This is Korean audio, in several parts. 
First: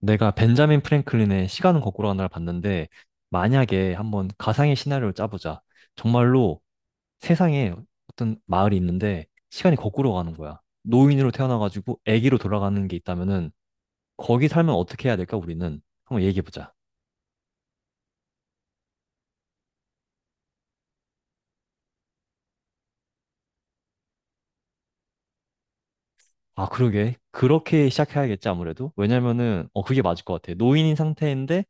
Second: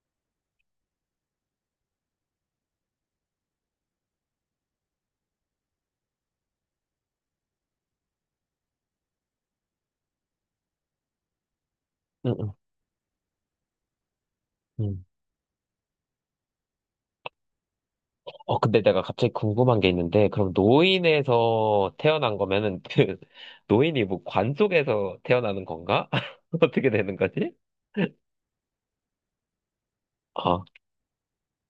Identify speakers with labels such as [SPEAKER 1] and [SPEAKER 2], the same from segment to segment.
[SPEAKER 1] 내가 벤자민 프랭클린의 시간은 거꾸로 간다를 봤는데 만약에 한번 가상의 시나리오를 짜보자. 정말로 세상에 어떤 마을이 있는데 시간이 거꾸로 가는 거야. 노인으로 태어나가지고
[SPEAKER 2] 응,
[SPEAKER 1] 아기로
[SPEAKER 2] 응,
[SPEAKER 1] 돌아가는 게 있다면은 거기 살면
[SPEAKER 2] 응.
[SPEAKER 1] 어떻게 해야 될까 우리는 한번 얘기해보자.
[SPEAKER 2] 어, 근데 내가 갑자기 궁금한 게 있는데, 그럼 노인에서 태어난 거면은, 그, 노인이 뭐 관 속에서 태어나는 건가?
[SPEAKER 1] 아
[SPEAKER 2] 어떻게
[SPEAKER 1] 그러게
[SPEAKER 2] 되는 거지?
[SPEAKER 1] 그렇게 시작해야겠지 아무래도 왜냐면은 그게 맞을 것 같아.
[SPEAKER 2] 아,
[SPEAKER 1] 노인인 상태인데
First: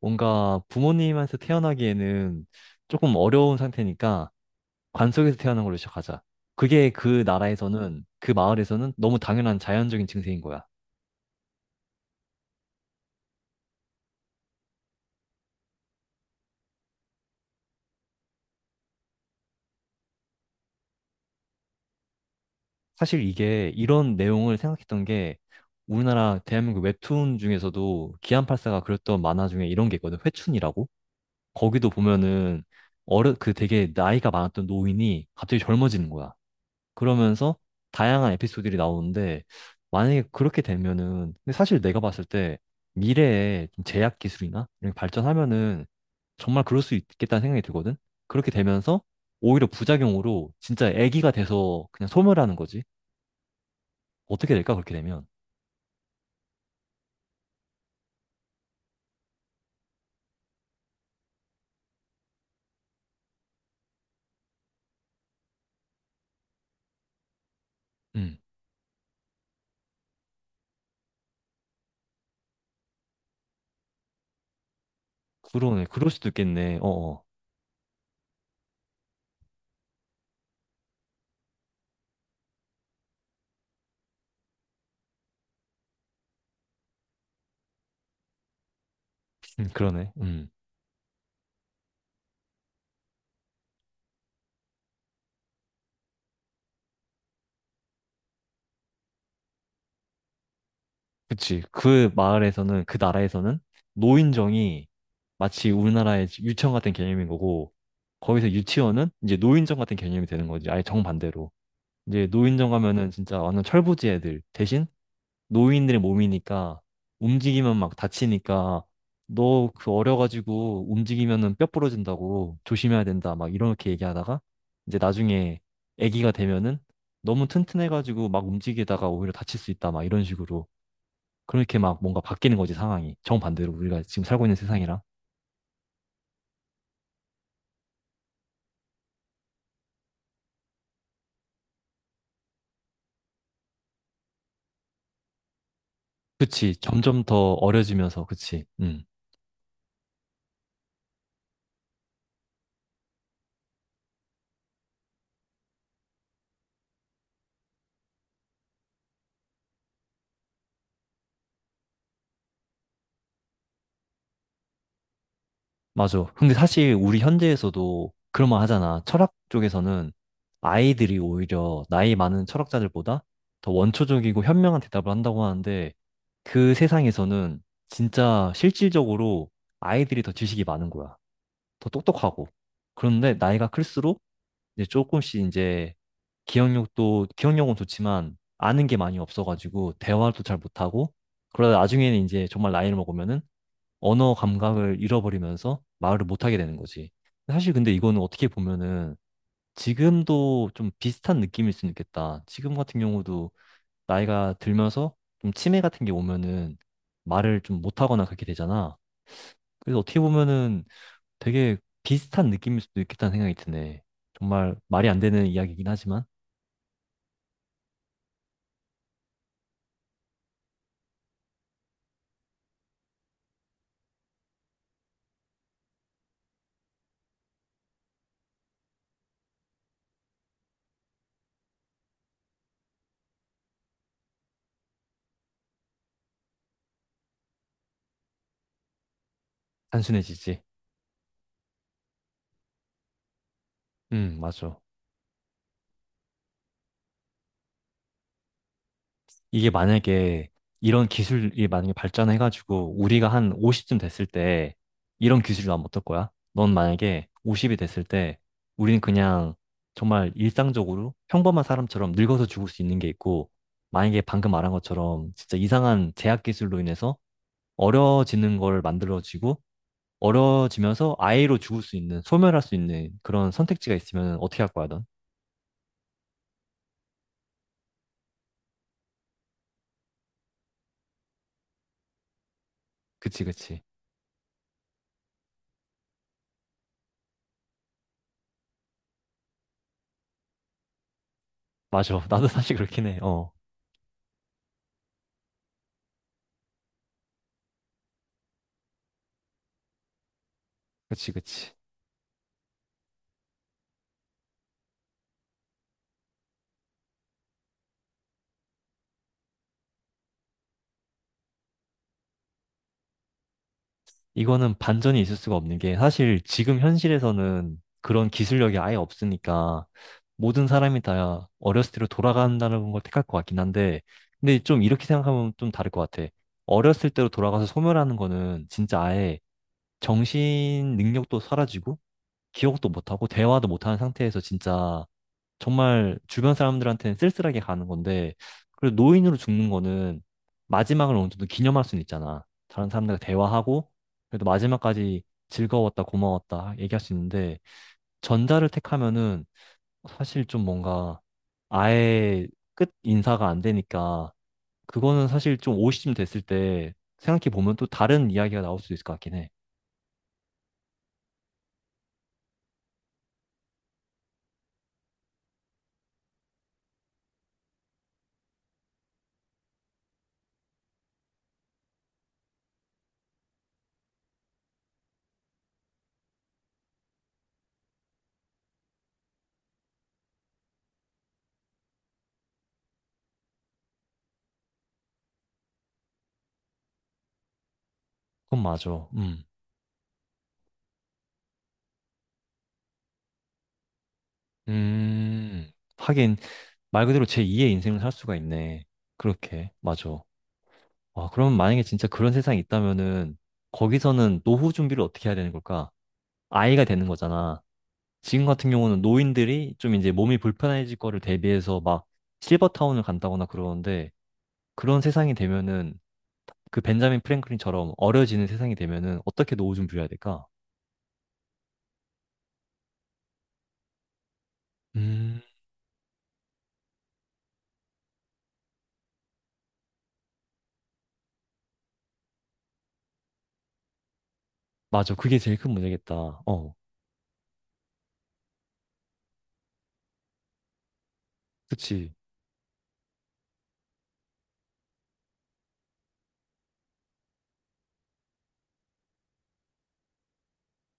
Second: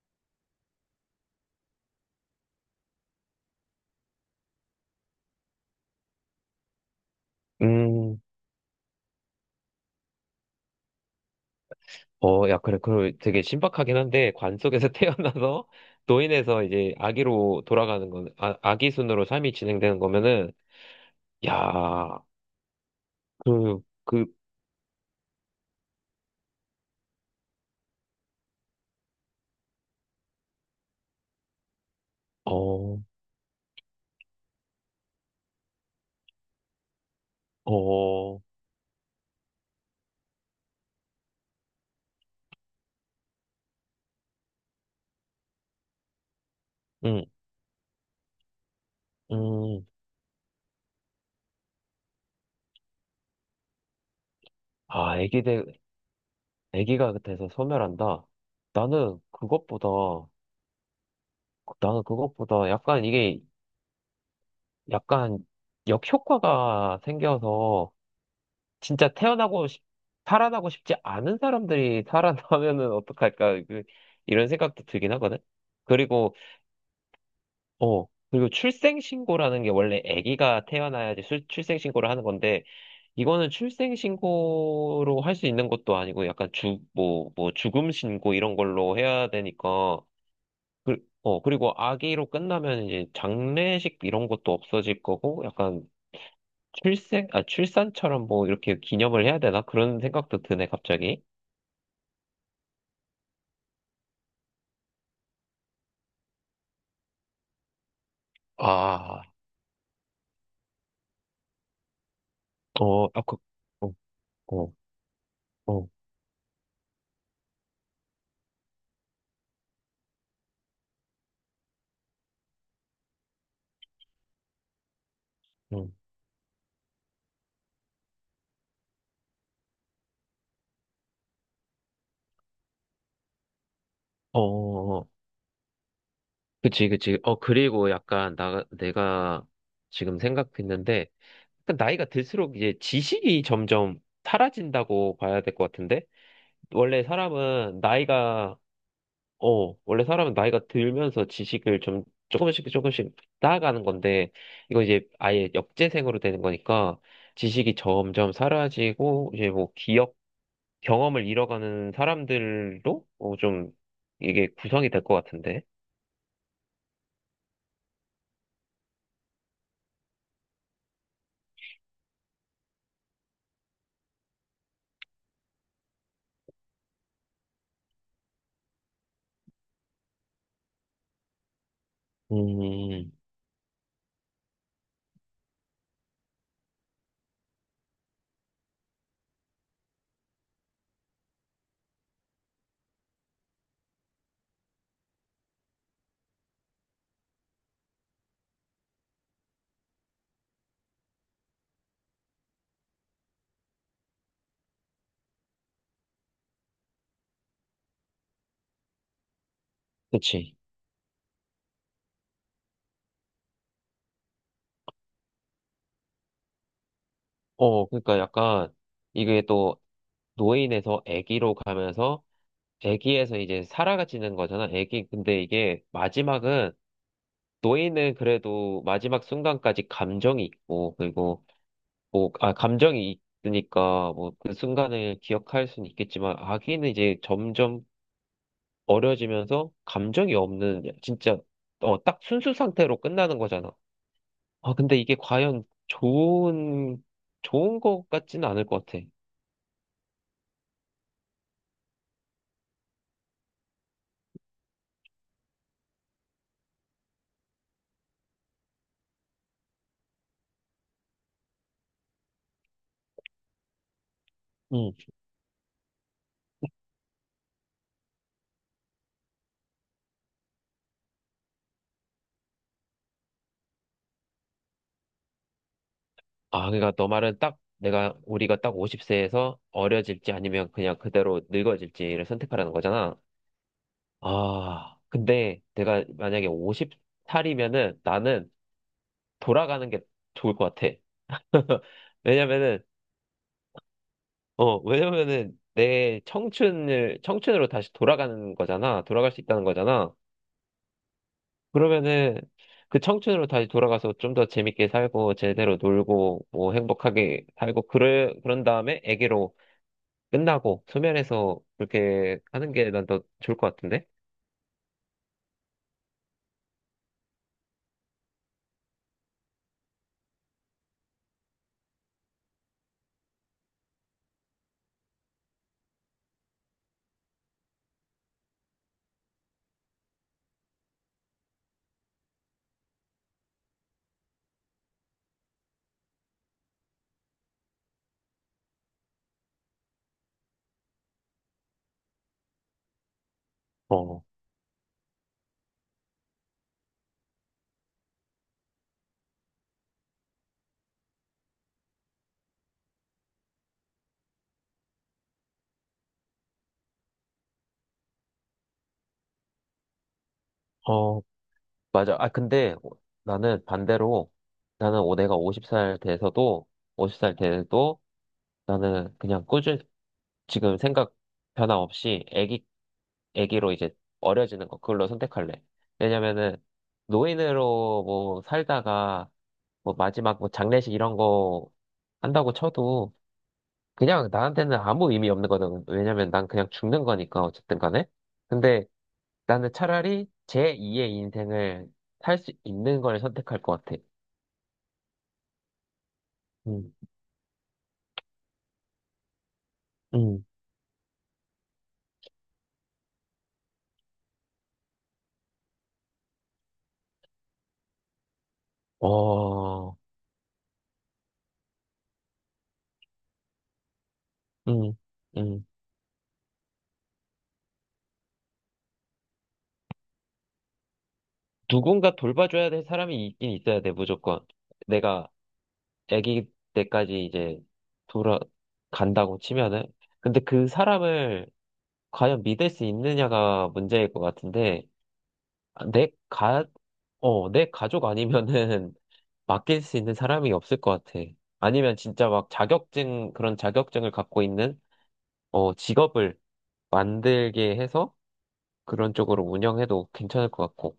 [SPEAKER 1] 뭔가 부모님한테 태어나기에는 조금 어려운 상태니까 관속에서 태어난 걸로 시작하자. 그게 그 나라에서는,
[SPEAKER 2] 음,
[SPEAKER 1] 그 마을에서는 너무 당연한 자연적인 증세인 거야.
[SPEAKER 2] 어, 야, 그래, 그 되게 신박하긴 한데, 관 속에서 태어나서, 노인에서 이제 아기로 돌아가는 건, 아, 아기 순으로 삶이 진행되는 거면은, 야,
[SPEAKER 1] 사실 이게
[SPEAKER 2] 그,
[SPEAKER 1] 이런
[SPEAKER 2] 그,
[SPEAKER 1] 내용을 생각했던 게 우리나라 대한민국 웹툰 중에서도 기안팔사가 그렸던 만화 중에 이런 게 있거든. 회춘이라고. 거기도 보면은
[SPEAKER 2] 어,
[SPEAKER 1] 어르 그 되게 나이가 많았던 노인이 갑자기 젊어지는 거야. 그러면서 다양한
[SPEAKER 2] 어,
[SPEAKER 1] 에피소드들이 나오는데 만약에 그렇게 되면은 근데 사실 내가 봤을 때 미래에 좀 제약 기술이나 이런 게 발전하면은 정말 그럴 수
[SPEAKER 2] 음,
[SPEAKER 1] 있겠다는 생각이 들거든. 그렇게 되면서 오히려
[SPEAKER 2] 음,
[SPEAKER 1] 부작용으로 진짜 애기가 돼서 그냥 소멸하는 거지. 어떻게 될까 그렇게
[SPEAKER 2] 아,
[SPEAKER 1] 되면?
[SPEAKER 2] 애기들, 애기가 돼서 소멸한다. 나는 그것보다, 나는 그것보다 약간 이게 약간 역효과가 생겨서
[SPEAKER 1] 음.
[SPEAKER 2] 진짜 태어나고 싶, 살아나고 싶지 않은 사람들이 살아나면은 어떡할까. 그, 이런 생각도 들긴 하거든.
[SPEAKER 1] 그러네. 그럴 수도
[SPEAKER 2] 그리고,
[SPEAKER 1] 있겠네. 어어.
[SPEAKER 2] 어, 그리고 출생신고라는 게 원래 아기가 태어나야지 출생신고를 하는 건데, 이거는 출생신고로 할 수 있는 것도 아니고 약간 주, 뭐, 죽음신고 이런 걸로 해야 되니까,
[SPEAKER 1] 그러네. 음.
[SPEAKER 2] 그, 어, 그리고 아기로 끝나면 이제 장례식 이런 것도 없어질 거고, 약간 아, 출산처럼 뭐 이렇게 기념을 해야 되나? 그런 생각도 드네, 갑자기.
[SPEAKER 1] 그치. 그 마을에서는, 그 나라에서는 노인정이 마치 우리나라의 유치원 같은 개념인 거고, 거기서 유치원은
[SPEAKER 2] 아,
[SPEAKER 1] 이제 노인정 같은 개념이 되는 거지. 아예 정반대로. 이제 노인정
[SPEAKER 2] 어,
[SPEAKER 1] 가면은
[SPEAKER 2] 아, 그,
[SPEAKER 1] 진짜 완전
[SPEAKER 2] 어,
[SPEAKER 1] 철부지 애들.
[SPEAKER 2] 어,
[SPEAKER 1] 대신
[SPEAKER 2] 어,
[SPEAKER 1] 노인들의 몸이니까 움직이면 막 다치니까 너 그 어려가지고 움직이면은 뼈 부러진다고 조심해야 된다. 막 이렇게 얘기하다가 이제 나중에
[SPEAKER 2] 음.
[SPEAKER 1] 애기가 되면은 너무 튼튼해가지고 막 움직이다가 오히려 다칠 수 있다. 막 이런 식으로. 그렇게 막 뭔가 바뀌는 거지, 상황이. 정반대로 우리가 지금
[SPEAKER 2] 어,
[SPEAKER 1] 살고 있는
[SPEAKER 2] 어,
[SPEAKER 1] 세상이랑.
[SPEAKER 2] 어. 그치, 그치. 어, 그리고 약간 내가 지금 생각했는데, 약간 나이가 들수록 이제 지식이 점점 사라진다고 봐야 될 것 같은데?
[SPEAKER 1] 그치,
[SPEAKER 2] 원래
[SPEAKER 1] 점점 더
[SPEAKER 2] 사람은
[SPEAKER 1] 어려지면서,
[SPEAKER 2] 나이가
[SPEAKER 1] 그치.
[SPEAKER 2] 원래 사람은 나이가 들면서 지식을 좀 조금씩 조금씩 쌓아가는 건데, 이거 이제 아예 역재생으로 되는 거니까, 지식이 점점 사라지고, 이제 뭐 기억, 경험을 잃어가는 사람들로 어, 좀 이게 구성이 될 것 같은데.
[SPEAKER 1] 맞아. 근데 사실 우리 현대에서도 그런 말 하잖아. 철학 쪽에서는 아이들이 오히려 나이 많은 철학자들보다 더 원초적이고 현명한 대답을 한다고 하는데 그 세상에서는 진짜 실질적으로 아이들이 더 지식이 많은 거야. 더 똑똑하고.
[SPEAKER 2] 음,
[SPEAKER 1] 그런데 나이가 클수록 이제 조금씩 이제 기억력도, 기억력은 좋지만 아는 게 많이 없어가지고 대화도 잘 못하고 그러다 나중에는 이제 정말 나이를 먹으면은 언어 감각을 잃어버리면서 말을 못하게 되는 거지. 사실 근데 이거는 어떻게 보면은 지금도 좀 비슷한 느낌일 수는 있겠다. 지금 같은 경우도 나이가 들면서 좀 치매 같은 게 오면은 말을 좀 못하거나 그렇게 되잖아. 그래서 어떻게
[SPEAKER 2] 그치.
[SPEAKER 1] 보면은 되게 비슷한 느낌일 수도 있겠다는 생각이 드네. 정말 말이 안 되는 이야기이긴 하지만.
[SPEAKER 2] 어, 그러니까 약간 이게 또 노인에서 아기로 가면서 아기에서 이제 살아가지는 거잖아. 아기 근데 이게 마지막은 노예는 그래도 마지막 순간까지 감정이 있고, 그리고, 뭐, 아, 감정이 있으니까, 뭐, 그 순간을 기억할 수는 있겠지만, 아기는 이제 점점 어려지면서 감정이
[SPEAKER 1] 단순해지지.
[SPEAKER 2] 없는, 진짜, 어, 딱 순수 상태로 끝나는 거잖아. 아,
[SPEAKER 1] 맞아.
[SPEAKER 2] 근데 이게 과연 좋은 것 같지는 않을 것 같아.
[SPEAKER 1] 이게 만약에 이런 기술이 만약에 발전해가지고 우리가 한 50쯤 됐을 때 이런 기술이 나면 어떨 거야? 넌 만약에 50이 됐을 때 우리는 그냥 정말 일상적으로 평범한 사람처럼 늙어서 죽을 수 있는 게 있고 만약에 방금 말한
[SPEAKER 2] 음.
[SPEAKER 1] 것처럼 진짜 이상한 제약 기술로 인해서 어려워지는 걸 만들어지고 어려워지면서 아예로 죽을 수 있는 소멸할 수 있는 그런 선택지가 있으면 어떻게 할 거야, 넌?
[SPEAKER 2] 아, 그러니까 너 말은 딱, 내가, 우리가 딱 50세에서 어려질지 아니면 그냥 그대로 늙어질지를 선택하라는 거잖아.
[SPEAKER 1] 그치, 그치.
[SPEAKER 2] 아, 근데 내가 만약에 50살이면은 나는 돌아가는 게 좋을 것 같아.
[SPEAKER 1] 맞아. 나도 사실
[SPEAKER 2] 왜냐면은,
[SPEAKER 1] 그렇긴 해. 어.
[SPEAKER 2] 어, 왜냐면은 내 청춘을, 청춘으로 다시 돌아가는 거잖아. 돌아갈 수 있다는 거잖아.
[SPEAKER 1] 그치, 그치.
[SPEAKER 2] 그러면은 그 청춘으로 다시 돌아가서 좀 더 재밌게 살고, 제대로 놀고, 뭐 행복하게 살고, 그래, 그런 다음에 애기로 끝나고, 소멸해서 그렇게 하는 게 난 더 좋을 것 같은데?
[SPEAKER 1] 이거는 반전이 있을 수가 없는 게 사실 지금 현실에서는 그런 기술력이 아예 없으니까 모든 사람이 다 어렸을 때로 돌아간다는 걸 택할 것 같긴 한데 근데 좀 이렇게 생각하면 좀 다를 것 같아. 어렸을 때로 돌아가서 소멸하는 거는 진짜 아예 정신 능력도 사라지고 기억도 못하고 대화도 못하는 상태에서 진짜 정말 주변 사람들한테는 쓸쓸하게 가는 건데, 그리고 노인으로 죽는 거는 마지막을 어느 정도 기념할 수는 있잖아. 다른 사람들과 대화하고,
[SPEAKER 2] 어,
[SPEAKER 1] 그래도 마지막까지 즐거웠다, 고마웠다 얘기할 수 있는데, 전자를 택하면은 사실 좀 뭔가 아예 끝 인사가 안 되니까, 그거는 사실 좀 오십쯤 됐을 때 생각해 보면 또 다른 이야기가 나올 수도 있을 것 같긴 해.
[SPEAKER 2] 어, 맞아. 아, 근데 나는 반대로 나는 내가 50살 돼서도 50살 돼도 나는 그냥 꾸준히 지금 생각 변화 없이 애기, 애기로 이제 어려지는 거 그걸로 선택할래. 왜냐면은 노인으로 뭐 살다가 뭐 마지막 뭐 장례식 이런 거 한다고 쳐도 그냥 나한테는 아무 의미 없는 거거든. 왜냐면 난 그냥 죽는 거니까 어쨌든 간에.
[SPEAKER 1] 그건
[SPEAKER 2] 근데
[SPEAKER 1] 맞아. 음.
[SPEAKER 2] 나는 차라리 제2의 인생을 살 수 있는 걸 선택할 것 같아.
[SPEAKER 1] 음. 하긴,
[SPEAKER 2] 음,
[SPEAKER 1] 말 그대로 제2의 인생을 살 수가 있네. 그렇게, 맞아.
[SPEAKER 2] 음,
[SPEAKER 1] 와, 그럼 만약에 진짜 그런 세상이 있다면은 거기서는 노후 준비를 어떻게 해야 되는 걸까? 아이가 되는 거잖아. 지금 같은 경우는 노인들이 좀
[SPEAKER 2] 어,
[SPEAKER 1] 이제 몸이 불편해질 거를 대비해서 막 실버타운을 간다거나 그러는데
[SPEAKER 2] 음,
[SPEAKER 1] 그런 세상이
[SPEAKER 2] 음.
[SPEAKER 1] 되면은 그 벤자민 프랭클린처럼 어려지는 세상이 되면은 어떻게 노후 준비를 해야 될까?
[SPEAKER 2] 누군가 돌봐줘야 될 사람이 있긴 있어야 돼, 무조건. 내가
[SPEAKER 1] 음,
[SPEAKER 2] 아기 때까지 이제 돌아간다고 치면은. 근데 그 사람을 과연 믿을 수 있느냐가 문제일 것 같은데,
[SPEAKER 1] 맞아. 그게 제일 큰
[SPEAKER 2] 아,
[SPEAKER 1] 문제겠다. 어,
[SPEAKER 2] 어, 내 가족 아니면은 맡길 수 있는 사람이 없을 것 같아. 아니면
[SPEAKER 1] 그치.
[SPEAKER 2] 진짜 막 자격증, 그런 자격증을 갖고 있는, 어, 직업을 만들게 해서 그런 쪽으로 운영해도 괜찮을 것 같고.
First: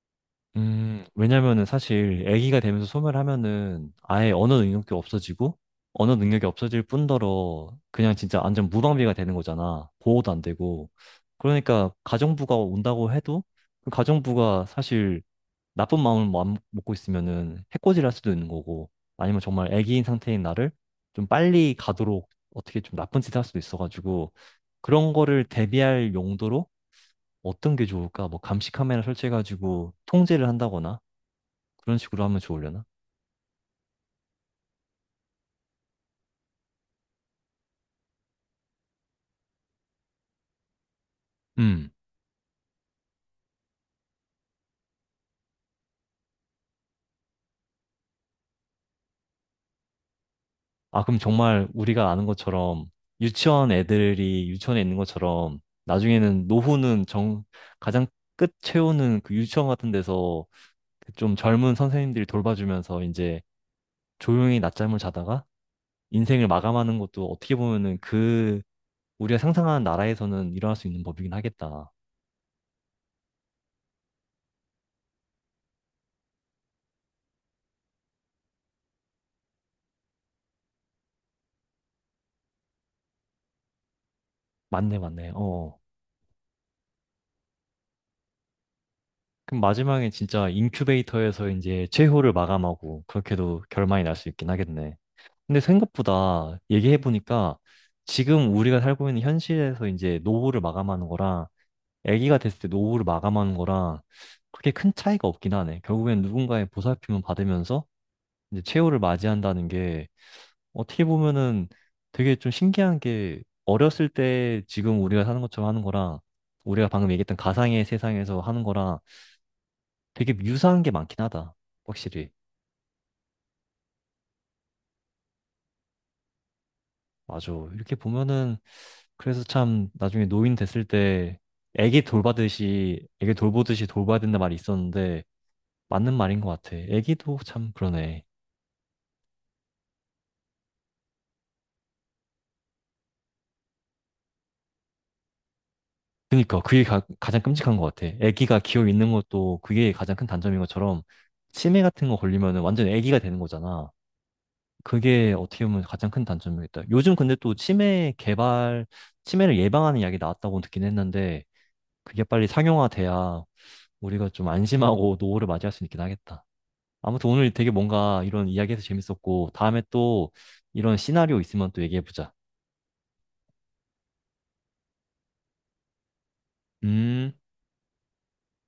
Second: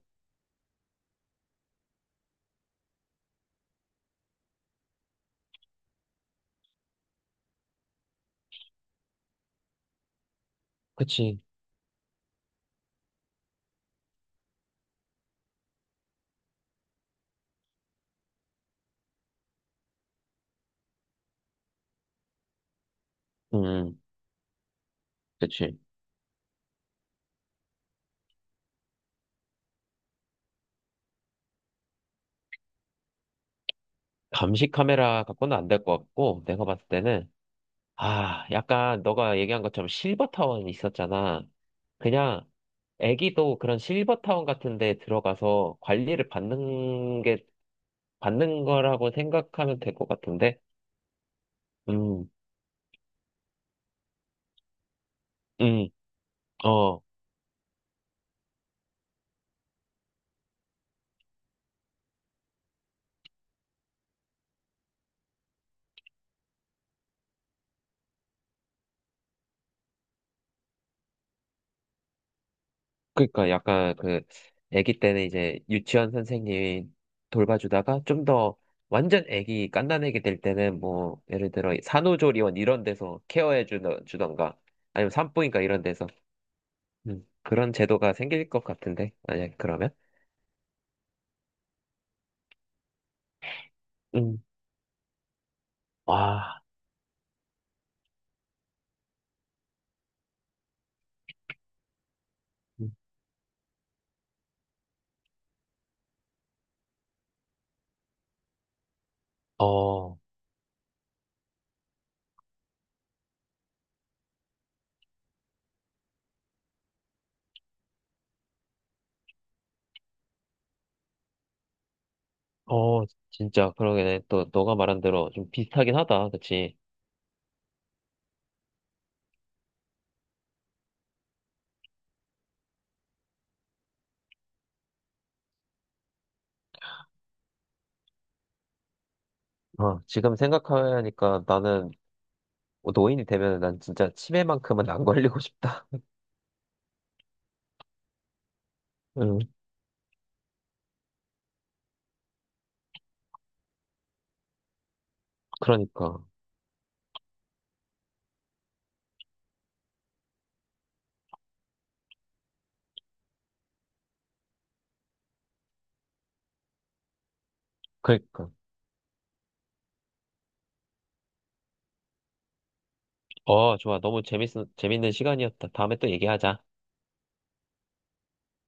[SPEAKER 1] 왜냐면은 사실 아기가 되면서 소멸하면은 아예 언어 능력이 없어지고 언어 능력이 없어질 뿐더러 그냥 진짜 완전 무방비가 되는 거잖아. 보호도 안 되고.
[SPEAKER 2] 그치.
[SPEAKER 1] 그러니까 가정부가 온다고 해도 그 가정부가 사실 나쁜 마음을 먹고 있으면은 해코지를 할 수도 있는 거고 아니면 정말 아기인 상태인 나를 좀 빨리 가도록 어떻게 좀 나쁜 짓을 할 수도
[SPEAKER 2] 음,
[SPEAKER 1] 있어가지고 그런 거를
[SPEAKER 2] 그치.
[SPEAKER 1] 대비할 용도로 어떤 게 좋을까? 뭐 감시 카메라 설치해가지고 통제를 한다거나 그런 식으로 하면 좋으려나?
[SPEAKER 2] 감시 카메라 갖고는 안 될 것 같고, 내가 봤을 때는, 아, 약간 너가 얘기한 것처럼 실버 타운 있었잖아.
[SPEAKER 1] 음.
[SPEAKER 2] 그냥 애기도 그런 실버 타운 같은 데 들어가서 관리를 받는 거라고 생각하면 될 것 같은데?
[SPEAKER 1] 아, 그럼 정말 우리가 아는
[SPEAKER 2] 음,
[SPEAKER 1] 것처럼 유치원 애들이 유치원에 있는 것처럼
[SPEAKER 2] 음,
[SPEAKER 1] 나중에는
[SPEAKER 2] 어.
[SPEAKER 1] 노후는 가장 끝 채우는 그 유치원 같은 데서 그좀 젊은 선생님들이 돌봐주면서 이제 조용히 낮잠을 자다가 인생을 마감하는 것도 어떻게 보면은 그 우리가 상상하는 나라에서는 일어날 수 있는 법이긴 하겠다.
[SPEAKER 2] 그러니까 약간 그 아기 때는 이제 유치원 선생님이 돌봐주다가 좀 더 완전 아기 갓난아기 될 때는 뭐 예를 들어 산후조리원 이런 데서 케어해 주던가
[SPEAKER 1] 맞네,
[SPEAKER 2] 아니면
[SPEAKER 1] 맞네.
[SPEAKER 2] 산부인과
[SPEAKER 1] 어.
[SPEAKER 2] 이런 데서 그런 제도가 생길 것 같은데 만약에
[SPEAKER 1] 그럼
[SPEAKER 2] 그러면
[SPEAKER 1] 마지막에 진짜 인큐베이터에서 이제 최후를 마감하고 그렇게도 결말이 날 수
[SPEAKER 2] 음,
[SPEAKER 1] 있긴 하겠네. 근데 생각보다
[SPEAKER 2] 와,
[SPEAKER 1] 얘기해보니까 지금 우리가 살고 있는 현실에서 이제 노후를 마감하는 거랑 아기가 됐을 때
[SPEAKER 2] 음,
[SPEAKER 1] 노후를 마감하는 거랑 그렇게 큰 차이가 없긴 하네. 결국엔 누군가의 보살핌을 받으면서 이제 최후를 맞이한다는 게
[SPEAKER 2] 어,
[SPEAKER 1] 어떻게 보면은 되게 좀 신기한 게 어렸을 때 지금 우리가 사는 것처럼 하는 거랑 우리가 방금 얘기했던 가상의 세상에서 하는 거랑 되게 유사한 게 많긴 하다. 확실히.
[SPEAKER 2] 어, 진짜 그러게 또 너가 말한 대로 좀 비슷하긴 하다, 그치?
[SPEAKER 1] 맞아. 이렇게 보면은 그래서 참 나중에 노인 됐을 때 애기 돌보듯이 돌봐야 된다 말이 있었는데 맞는 말인 것 같아. 애기도 참 그러네.
[SPEAKER 2] 어, 지금 생각하니까 나는 뭐 노인이 되면 난 진짜 치매만큼은 안 걸리고 싶다.
[SPEAKER 1] 그니까 그게 가장 끔찍한 것 같아. 애기가 기어 있는
[SPEAKER 2] 음,
[SPEAKER 1] 것도 그게 가장 큰 단점인 것처럼 치매 같은 거 걸리면 완전 애기가 되는 거잖아. 그게 어떻게 보면 가장
[SPEAKER 2] 그러니까.
[SPEAKER 1] 큰 단점이겠다. 요즘 근데 또 치매를 예방하는 약이 나왔다고 듣긴 했는데 그게 빨리 상용화돼야 우리가 좀 안심하고 노후를 맞이할 수 있긴 하겠다. 아무튼 오늘 되게 뭔가 이런
[SPEAKER 2] 그러니까.
[SPEAKER 1] 이야기해서 재밌었고, 다음에 또 이런 시나리오 있으면 또 얘기해보자.
[SPEAKER 2] 어, 좋아. 너무 재밌는 시간이었다. 다음에 또 얘기하자.
[SPEAKER 1] 음.